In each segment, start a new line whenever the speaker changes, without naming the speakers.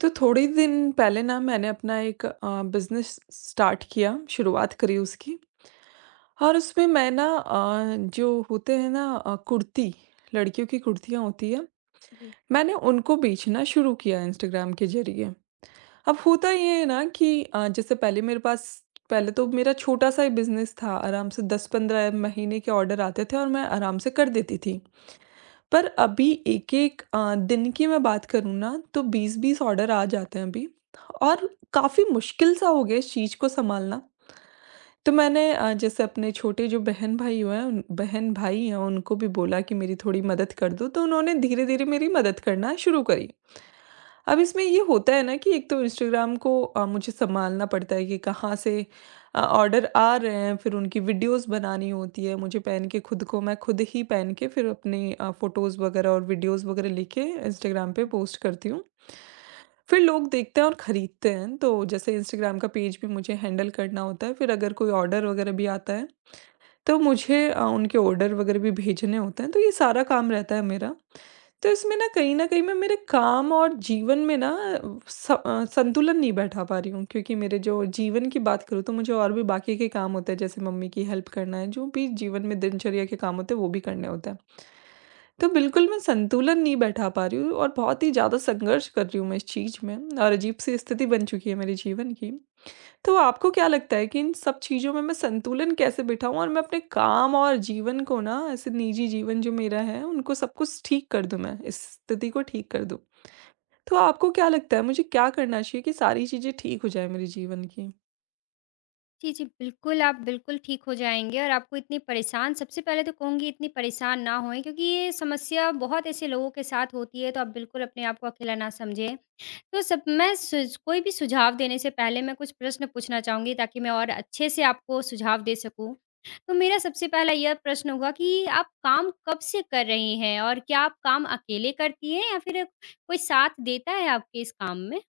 तो थोड़े दिन पहले ना मैंने अपना एक बिज़नेस स्टार्ट किया, शुरुआत करी उसकी। और उसमें मैं ना जो होते हैं ना कुर्ती, लड़कियों की कुर्तियाँ होती हैं,
जी,
मैंने उनको बेचना शुरू किया इंस्टाग्राम के ज़रिए। अब होता ये है ना कि जैसे पहले मेरे पास पहले तो मेरा छोटा-सा ही बिज़नेस था, आराम से 10-15 महीने के ऑर्डर आते थे और मैं आराम से कर देती थी। पर अभी एक-एक दिन की मैं बात करूँ ना तो 20-20 ऑर्डर आ जाते हैं अभी और काफ़ी मुश्किल सा हो गया इस चीज़ को सँभालना। तो मैंने जैसे अपने छोटे जो बहन-भाई हैं उनको भी बोला कि मेरी थोड़ी मदद कर दो, तो उन्होंने धीरे-धीरे मेरी मदद करना शुरू करी। अब इसमें ये होता है ना कि एक तो इंस्टाग्राम को मुझे संभालना पड़ता है कि कहाँ से ऑर्डर आ रहे हैं, फिर उनकी वीडियोस बनानी होती है मुझे पहन के खुद को मैं खुद ही पहन के फिर अपनी फोटोज़ वगैरह और वीडियोस वगैरह लेके इंस्टाग्राम पे
जी।
पोस्ट करती हूँ। फिर लोग देखते हैं और खरीदते हैं, तो जैसे इंस्टाग्राम का पेज भी मुझे हैंडल करना होता है, फिर अगर कोई ऑर्डर वगैरह भी आता है तो मुझे उनके ऑर्डर वगैरह भी भेजने होते हैं, तो ये सारा काम रहता है मेरा। तो इसमें ना कहीं न कहीं मैं मेरे काम और जीवन में ना संतुलन नहीं बैठा पा रही हूँ क्योंकि मेरे जो जीवन की बात करूँ तो मुझे और भी बाकी के काम होते हैं, जैसे मम्मी की हेल्प करना है, जो भी जीवन में दिनचर्या के काम होते हैं, वो भी करने होते हैं। तो बिल्कुल मैं संतुलन नहीं बैठा पा रही हूँ और बहुत ही ज़्यादा संघर्ष कर रही हूँ मैं इस चीज़ में और अजीब-सी स्थिति बन चुकी है मेरे जीवन की। तो आपको क्या लगता है कि इन सब चीज़ों में मैं संतुलन कैसे बिठाऊँ और मैं अपने काम और जीवन को ना ऐसे निजी जीवन जो मेरा है उनको सब कुछ ठीक कर दूँ मैं, इस स्थिति को ठीक कर दूँ? तो आपको क्या लगता है मुझे क्या करना चाहिए कि सारी चीज़ें ठीक हो जाएँ मेरे जीवन की?
जी, जी, बिल्कुल, आप बिल्कुल ठीक हो जाएँगे और आपको इतनी परेशान सबसे पहले तो कहूँगी इतनी परेशान ना होएँ क्योंकि ये समस्या बहुत ऐसे लोगों के साथ होती है, तो आप बिल्कुल अपने आप को अकेला ना समझें। तो सब मैं सुझ कोई भी सुझाव देने से पहले मैं कुछ प्रश्न पूछना चाहूँगी ताकि मैं और अच्छे से आपको सुझाव दे सकूँ। तो मेरा सबसे पहला यह प्रश्न होगा कि आप काम कब से कर रही हैं और क्या आप काम अकेले करती हैं या फिर कोई साथ देता है आपके इस काम में?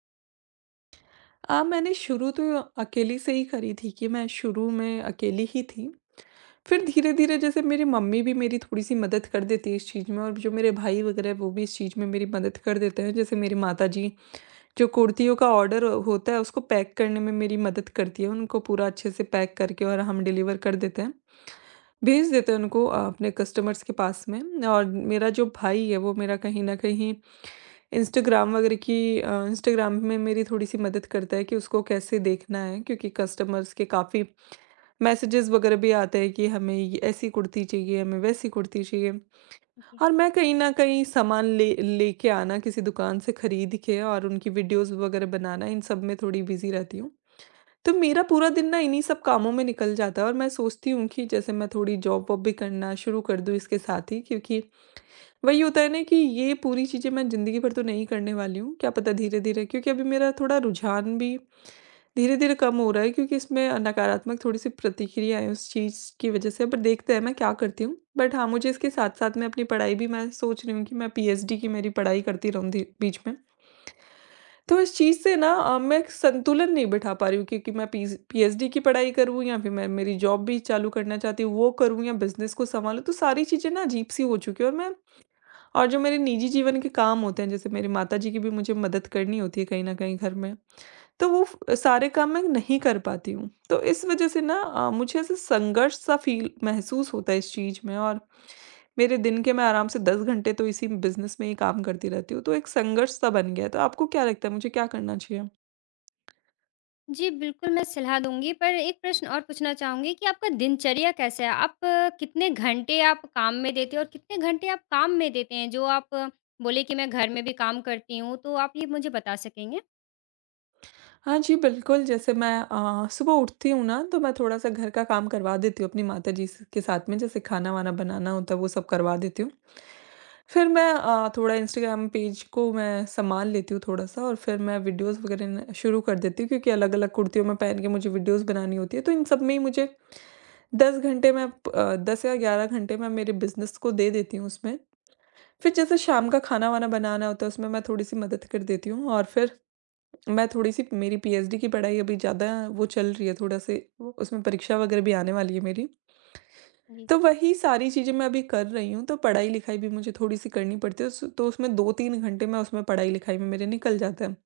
मैंने शुरू तो अकेली से ही करी थी कि मैं शुरू में अकेली ही थी। फिर धीरे-धीरे जैसे मेरी मम्मी भी मेरी थोड़ी-सी मदद कर देती है इस चीज़ में और जो मेरे भाई वगैरह वो भी इस चीज़ में मेरी मदद कर देते हैं। जैसे मेरी माताजी जो कुर्तियों का ऑर्डर होता है उसको पैक करने में मेरी मदद करती है, उनको पूरा अच्छे से पैक करके और हम डिलीवर कर देते हैं। भेज देते हैं उनको अपने कस्टमर्स के पास में और मेरा जो भाई है वो मेरा कहीं न कहीं इंस्टाग्राम वगैरह की अ, इंस्टाग्राम में मेरी थोड़ी-सी मदद करता है कि उसको कैसे देखना है क्योंकि कस्टमर्स के काफ़ी मैसेजेस वगैरह भी आते हैं कि हमें ये ऐसी कुर्ती चाहिए, हमें वैसी कुर्ती चाहिए।
जी।
और मैं कहीं न कहीं सामान ले लेके आना किसी दुकान से खरीद के और उनकी वीडियोज़ वगैरह बनाना इन सब में थोड़ी बिज़ी रहती हूँ। तो मेरा पूरा दिन ना इन्हीं सब कामों में निकल जाता है और मैं सोचती हूँ कि जैसे मैं थोड़ी जॉब वॉब भी करना शुरू कर दूँ इसके साथ ही क्योंकि वही होता है ना कि ये पूरी चीज़ें मैं ज़िंदगी भर तो नहीं करने वाली हूँ, क्या पता धीरे-धीरे क्योंकि अभी मेरा थोड़ा रुझान भी धीरे-धीरे कम हो रहा है क्योंकि इसमें नकारात्मक थोड़ी-सी प्रतिक्रिया है उस चीज़ की वजह से, पर देखते हैं मैं क्या करती हूँ। बट हाँ, मुझे इसके साथ-साथ में अपनी पढ़ाई भी मैं सोच रही हूँ कि मैं पीएचडी की मेरी पढ़ाई करती रहूँ धी बीच में। तो इस चीज़ से ना मैं एक संतुलन नहीं बिठा पा रही हूँ क्योंकि मैं पीज़ पीएचडी की पढ़ाई करूँ या फिर मैं मेरी जॉब भी चालू करना चाहती हूँ, वो करूँ या बिज़नेस को सँभालूँ, तो सारी चीज़ें ना अजीब-सी हो चुकी हैं और मैं और जो मेरे निजी जीवन के काम होते हैं, जैसे मेरी माताजी की भी मुझे मदद करनी होती है कहीं न कहीं घर में। तो वो फ सारे काम मैं नहीं कर पाती हूँ। तो इस वज़ह से ना मुझे ऐसे संघर्ष-सा फ़ील महसूस होता है इस चीज़ में और मेरे दिन के मैं आराम से 10 घंटे तो इसी बिज़नेस में ही काम करती रहती हूँ, तो एक संघर्ष-सा बन गया है। तो आपको क्या लगता है मुझे क्या करना चाहिए?
जी, बिल्कुल, मैं सलाह दूँगी, पर एक प्रश्न और पूछना चाहूँगी कि आपका दिनचर्या कैसा है? आप कितने घंटे आप काम में देते हो और कितने घंटे आप काम में देते हैं? जो आप बोले कि मैं घर में भी काम करती हूँ, तो आप ये मुझे बता सकेंगे?
हाँ जी, बिल्कुल, जैसे मैं सुबह उठती हूँ ना तो मैं थोड़ा-सा घर का काम करवा देती हूँ अपनी माताजी स के साथ में, जैसे खाना-वाना बनाना होता है वो सब करवा देती हूँ। फिर मैं थोड़ा इंस्टाग्राम पेज को मैं सँभाल लेती हूँ थोड़ा-सा और फिर मैं वीडियोज़ वगैरह न शुरू कर देती हूँ क्योंकि अलग-अलग कुर्तियों में पहन के मुझे वीडियोज़ बनानी होती है, तो इन सब में ही मुझे 10 घंटे 10 या 11 घंटे मैं मेरे बिज़नेस को दे देती हूँ उसमें। फिर जैसे शाम का खाना-वाना बनाना होता है उसमें मैं थोड़ी-सी मदद कर देती हूँ और फिर मैं थोड़ी-सी मेरी पीएचडी की पढ़ाई अभी ज़्यादा वो चल रही है थोड़ा से उसमें परीक्षा वगैरह भी आने वाली है मेरी।
जी।
तो वही सारी चीज़ें मैं अभी कर रही हूँ, तो पढ़ाई-लिखाई भी मुझे थोड़ी-सी करनी पड़ती है उस तो उसमें 2-3 घंटे मैं उसमें पढ़ाई-लिखाई में मेरे निकल जाते हैं।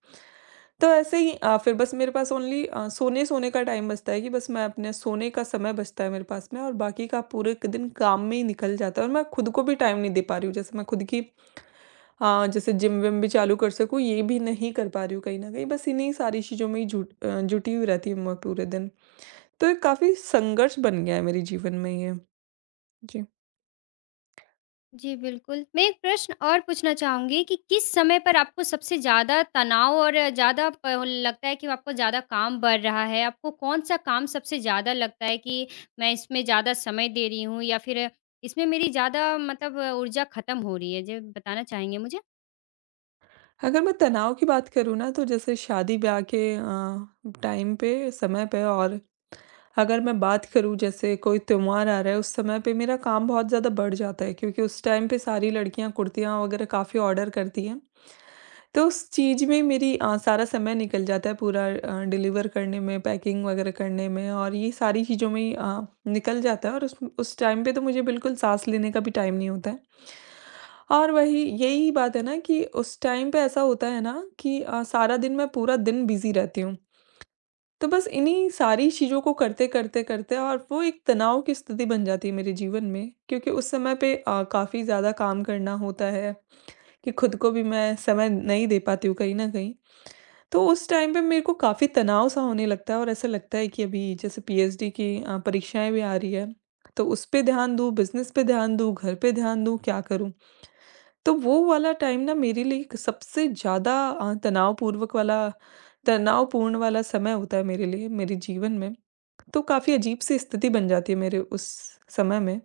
तो ऐसे ही फिर बस मेरे पास सोने-सोने का टाइम बचता है कि बस मैं अपने सोने का समय बचता है मेरे पास में और बाकी का पूरे क दिन काम में ही निकल जाता है और मैं खुद को भी टाइम नहीं दे पा रही हूँ। जैसे मैं खुद की हाँ, जैसे जिम विम भी चालू कर सकूँ, ये भी नहीं कर पा रही हूँ कहीं न कहीं, बस इन्हीं सारी चीज़ों में ही जुटी हुई रहती हूँ मैं पूरे दिन। तो ये काफ़ी संघर्ष बन गया है मेरे जीवन में ये। जी।
जी, बिल्कुल। मैं एक प्रश्न और पूछना चाहूँगी कि किस समय पर आपको सबसे ज़्यादा तनाव और ज़्यादा प लगता है कि आपको ज़्यादा काम बढ़ रहा है? आपको कौन-सा काम सबसे ज़्यादा लगता है कि मैं इसमें ज़्यादा समय दे रही हूँ या फिर इसमें मेरी ज़्यादा मतलब ऊर्जा खत्म हो रही है? जी बताना चाहेंगे मुझे?
अगर मैं तनाव की बात करूँ ना तो जैसे शादी-ब्याह के टाइम पे, समय पे और अगर मैं बात करूँ जैसे कोई त्योहार आ रहा है, उस समय पे मेरा काम बहुत ज़्यादा बढ़ जाता है क्योंकि उस टाइम पे सारी लड़कियाँ कुर्तियाँ वगैरह काफ़ी ऑर्डर करती हैं। तो उस चीज़ में मेरी सारा समय निकल जाता है पूरा डिलीवर करने में, पैकिंग वगैरह करने में और ये सारी चीज़ों में ही निकल जाता है और उस टाइम पे तो मुझे बिल्कुल साँस लेने का भी टाइम नहीं होता है। और वही यही बात है ना कि उस टाइम पे ऐसा होता है ना कि सारा दिन मैं पूरा दिन बिज़ी रहती हूँ। तो बस इन्हीं सारी चीज़ों को करते, करते, करते और वो एक तनाव की स्थिति बन जाती है मेरे जीवन में क्योंकि उस समय पे काफ़ी ज़्यादा काम करना होता है कि खुद को भी मैं समय नहीं दे पाती हूँ कहीं न कहीं। तो उस टाइम पे मेरे को काफ़ी तनाव सा होने लगता है और ऐसा लगता है कि अभी जैसे पीएचडी की परीक्षाएँ भी आ रही हैं, तो उस पे ध्यान दूँ, बिज़नेस पे ध्यान दूँ, घर पे ध्यान दूँ, क्या करूँ? तो वो वाला टाइम ना मेरे लिए एक सबसे ज़्यादा तनावपूर्वक वाला तनावपूर्ण वाला समय होता है मेरे लिए, मेरे जीवन में। तो काफ़ी अजीब-सी स्थिति बन जाती है मेरे उस समय में।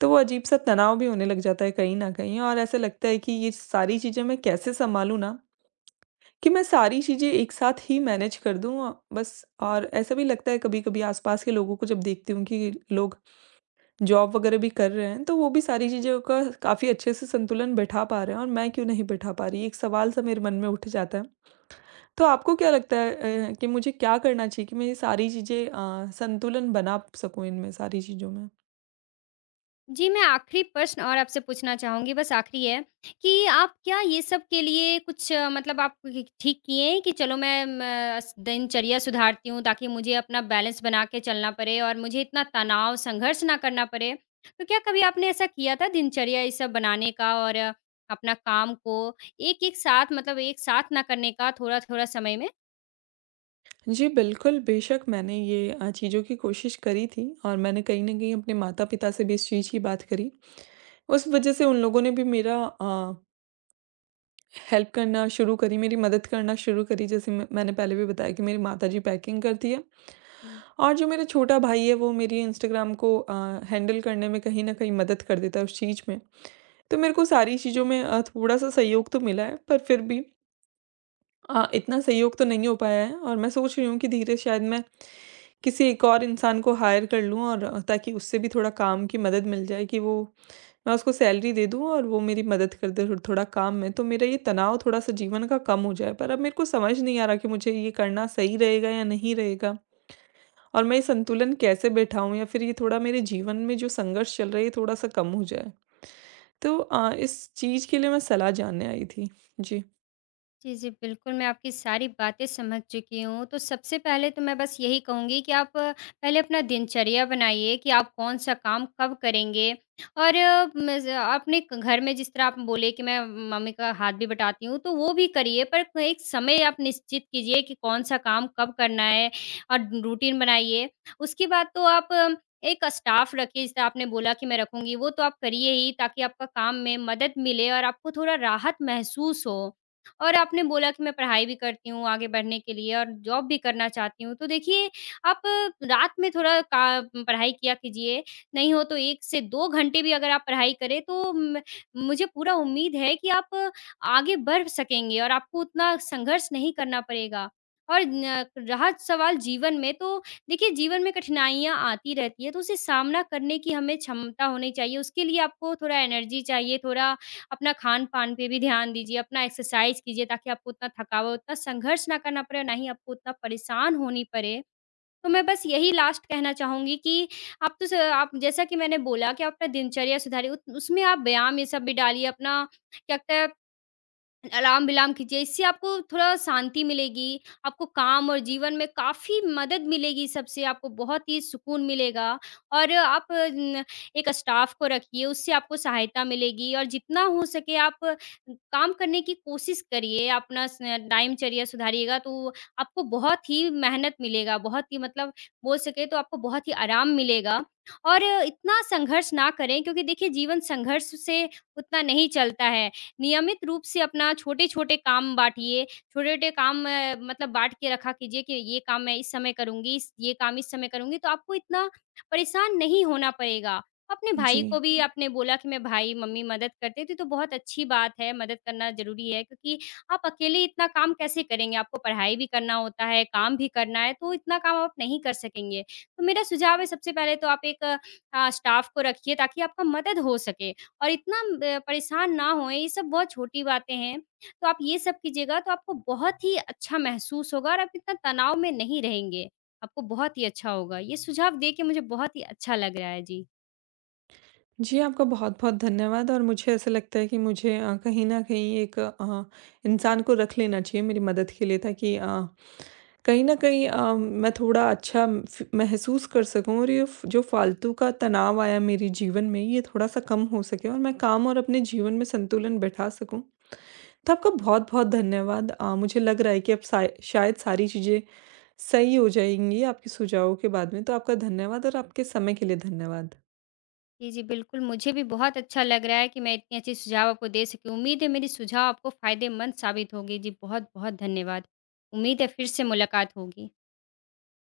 तो वो अजीब-सा तनाव भी होने लग जाता है कहीं न कहीं और ऐसा लगता है कि ये सारी चीज़ें मैं कैसे सँभालूँ ना, कि मैं सारी चीज़ें एक साथ ही मैनेज कर दूँ बस और ऐसा भी लगता है कभी-कभी आस-पास के लोगों को जब देखती हूँ कि लोग जॉब वगैरह भी कर रहे हैं, तो वो भी सारी चीज़ों का काफ़ी अच्छे से संतुलन बैठा पा रहे हैं और मैं क्यों नहीं बैठा पा रही, एक सवाल सा मेरे मन में उठ जाता है। तो आपको क्या लगता है कि मुझे क्या करना चाहिए कि मैं ये सारी चीज़ें संतुलन बना सकूँ इनमें सारी चीज़ों में?
जी, मैं आखिरी प्रश्न और आपसे पूछना चाहूँगी, बस आखिरी है कि आप क्या ये सब के लिए कुछ मतलब आप क ठीक किए हैं कि चलो मैं म अ, स दिनचर्या सुधारती हूँ ताकि मुझे अपना बैलेंस बना के चलना पड़े और मुझे इतना तनाव, संघर्ष ना करना पड़े। तो क्या कभी आपने ऐसा किया था दिनचर्या ये सब बनाने का और अपना काम को एक-एक साथ मतलब एक साथ ना करने का थोड़ा-थोड़ा समय में?
जी, बिल्कुल, बेशक मैंने ये चीज़ों की कोशिश करी थी और मैंने कहीं न कहीं अपने माता-पिता से भी इस चीज़ की बात करी। उस वज़ह से उन लोगों ने भी मेरा हेल्प करना शुरू करी, मेरी मदद करना शुरू करी, जैसे मैं मैंने पहले भी बताया कि मेरी माताजी पैकिंग करती है। और जो मेरा छोटा भाई है, वो मेरी इंस्टाग्राम को हैंडल करने में कहीं न कहीं मदद कर देता है उस चीज़ में। तो मेरे को सारी चीज़ों में थोड़ा-सा सहयोग तो मिला है, पर फिर भी इतना सहयोग तो नहीं हो पाया है और मैं सोच रही हूँ कि धीरे शायद मैं किसी एक और इंसान को हायर कर लूँ और ताकि उससे भी थोड़ा काम की मदद मिल जाए कि वो मैं उसको सैलरी दे दूँ और वो मेरी मदद कर दे थो थोड़ा काम में, तो मेरा ये तनाव थोड़ा-सा जीवन का कम हो जाए। पर अब मेरे को समझ नहीं आ रहा कि मुझे ये करना सही रहेगा या नहीं रहेगा और मैं ये संतुलन कैसे बैठाऊँ या फिर ये थोड़ा मेरे जीवन में जो संघर्ष चल रहा है, ये थोड़ा-सा कम हो जाए। तो इस चीज़ के लिए मैं सलाह जानने आई थी। जी।
जी, जी, बिल्कुल, मैं आपकी सारी बातें समझ चुकी हूँ। तो सबसे पहले तो मैं बस यही कहूँगी कि आप पहले अपना दिनचर्या बनाइए कि आप कौन-सा काम कब करेंगे। और म ज अपने घर में जिस तरह आप बोले कि मैं मम्मी का हाथ भी बटाती हूँ, तो वो भी करिए, पर एक समय आप निश्चित कीजिए कि कौन-सा काम कब करना है और रूटीन बनाइए। उसके बाद तो आप एक स्टाफ रखिए, जैसे आपने बोला कि मैं रखूँगी, वो तो आप करिए ही ताकि आपका काम में मदद मिले और आपको थोड़ा राहत महसूस हो। और आपने बोला कि मैं पढ़ाई भी करती हूँ आगे बढ़ने के लिए और जॉब भी करना चाहती हूँ। तो देखिए, आप रात में थोड़ा का पढ़ाई किया कीजिए, नहीं हो तो 1 से 2 घंटे भी अगर आप पढ़ाई करें तो म मुझे पूरा उम्मीद है कि आप आगे बढ़ सकेंगे और आपको उतना संघर्ष नहीं करना पड़ेगा। और न रहा सवाल जीवन में तो देखिए जीवन में कठिनाइयाँ आती रहती है, तो उसे सामना करने की हमें क्षमता होनी चाहिए। उसके लिए आपको थोड़ा एनर्जी चाहिए, थोड़ा अपना खान-पान पे भी ध्यान दीजिए, अपना एक्सरसाइज़ कीजिए ताकि आपको उतना थकावट, उतना संघर्ष ना करना पड़े और ना ही आपको उतना परेशान होनी पड़े। तो मैं बस यही लास्ट कहना चाहूँगी कि आप तो स आप जैसा कि मैंने बोला कि आप अपना दिनचर्या सुधारिए, उत उसमें आप व्यायाम ये सब भी डालिए, अपना क्या कहते हैं अलार्म-विलार्म कीजिए, इससे आपको थोड़ा शांति मिलेगी, आपको काम और जीवन में काफ़ी मदद मिलेगी इस सबसे, आपको बहुत ही सुकून मिलेगा और आप न एक स्टाफ को रखिए, उससे आपको सहायता मिलेगी और जितना हो सके आप काम करने की कोशिश करिए, अपना स दिनचर्या सुधारिएगा तो आपको बहुत ही मेहनत मिलेगा, बहुत ही मतलब बोल सके तो आपको बहुत ही आराम मिलेगा और इतना संघर्ष ना करें क्योंकि देखिए जीवन संघर्ष से उतना नहीं चलता है। नियमित रूप से अपना छोटे-छोटे काम बाँटिए, छोटे-छोटे काम मतलब बाँट के रखा कीजिए कि ये काम मैं इस समय करूँगी, इस ये काम इस समय करूँगी, तो आपको इतना परेशान नहीं होना पड़ेगा। अपने भाई को
जी।
भी आपने बोला कि मैं भाई, मम्मी मदद करते थे, तो बहुत अच्छी बात है, मदद करना ज़रूरी है क्योंकि आप अकेले इतना काम कैसे करेंगे? आपको पढ़ाई भी करना होता है, काम भी करना है, तो इतना काम आप नहीं कर सकेंगे। तो मेरा सुझाव है सबसे पहले तो आप एक स्टाफ़ को रखिए ताकि आपका मदद हो सके। और इतना परेशान ना होएँ, ये सब बहुत छोटी बातें हैं। तो आप ये सब कीजिएगा तो आपको बहुत ही अच्छा महसूस होगा और आप इतना तनाव में नहीं रहेंगे। आपको बहुत ही अच्छा होगा। ये सुझाव दे के मुझे बहुत ही अच्छा लग रहा है जी।
जी, आपका बहुत-बहुत धन्यवाद और मुझे ऐसा लगता है कि मुझे कहीं न कहीं एक इंसान को रख लेना चाहिए मेरी मदद के लिए ताकि कहीं न कहीं मैं थोड़ा अच्छा फ महसूस कर सकूँ और ये फ जो फालतू का तनाव आया मेरे जीवन में ये थोड़ा-सा कम हो सके और मैं काम और अपने जीवन में संतुलन बैठा सकूँ। तो आपका बहुत-बहुत धन्यवाद। मुझे लग रहा है कि अब साय शायद सारी चीज़ें सही हो जाएँगी आपके सुझावों के बाद में। तो आपका धन्यवाद और आपके समय के लिए धन्यवाद।
जी, जी, बिल्कुल मुझे भी बहुत अच्छा लग रहा है कि मैं इतनी अच्छी सुझाव आपको दे सकी। उम्मीद है मेरी सुझाव आपको फ़ायदेमंद साबित होंगे। जी बहुत-बहुत धन्यवाद। उम्मीद है फिर से मुलाकात होगी।